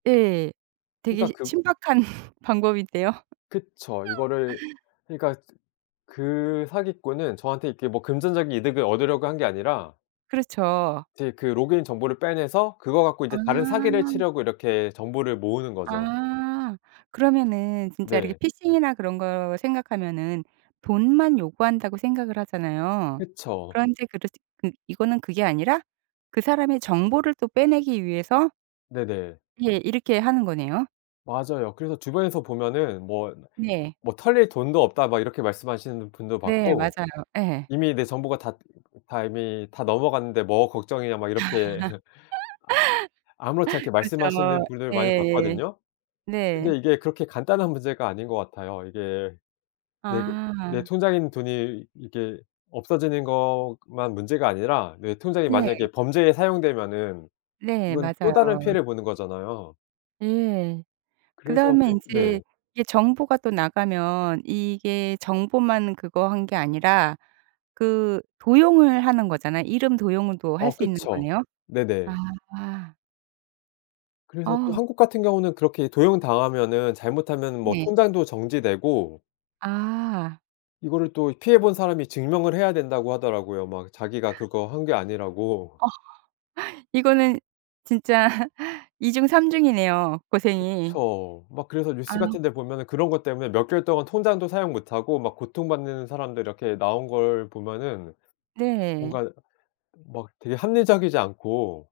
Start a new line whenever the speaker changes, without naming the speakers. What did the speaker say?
예. 되게
그러니까 그
신박한 방법인데요.
그쵸. 이거를 그러니까 그 사기꾼은 저한테 이렇게 금전적인 이득을 얻으려고 한 게 아니라
그렇죠.
제 그 로그인 정보를 빼내서 그거 갖고
아.
이제 다른 사기를 치려고 이렇게 정보를 모으는 거죠.
아. 그러면은 진짜 이렇게
네.
피싱이나 그런 거 생각하면은 돈만 요구한다고 생각을 하잖아요.
그쵸.
그런데 그르치 그 이거는 그게 아니라 그 사람의 정보를 또 빼내기 위해서
네네.
예. 이렇게 하는 거네요.
맞아요. 그래서 주변에서 보면은 "뭐
네.
뭐 털릴 돈도 없다." 이렇게 말씀하시는 분도
네.
봤고.
맞아요. 예.
"이미 내 정보가 다 다 이미 다 넘어갔는데 뭐가 걱정이냐?" 막 이렇게 아 아무렇지 않게
그죠.
말씀하시는 분들 많이
예.
봤거든요.
네.
근데 이게 그렇게 간단한 문제가 아닌 것 같아요. 이게 내 그 내
아.
통장에 있는 돈이 이게 없어지는 것만 문제가 아니라 내 통장이
네.
만약에 범죄에 사용되면은
네.
이건 또 다른
맞아요.
피해를 보는 거잖아요.
예.
그래서
그다음에
그 네.
인제 이게 정보가 또 나가면 이게 정보만 그거 한 게 아니라 그 도용을 하는 거잖아요. 이름 도용도 할
어.
수 있는
그쵸.
거네요?
네네.
아.
그래서 또
아.
한국 같은 경우는 그렇게 도용당하면은 잘못하면 뭐
네.
통장도 정지되고
아.
이거를 또 피해본 사람이 증명을 해야 된다고 하더라고요. 막 자기가 그거 한 게 아니라고.
어. 이거는 진짜 이중 삼중이네요 고생이.
그쵸. 막 그래서 뉴스
아.
같은데 보면은 그런 것 때문에 몇 개월 동안 통장도 사용 못하고 막 고통받는 사람들 이렇게 나온 걸 보면은
네.
뭔가 막 되게 합리적이지 않고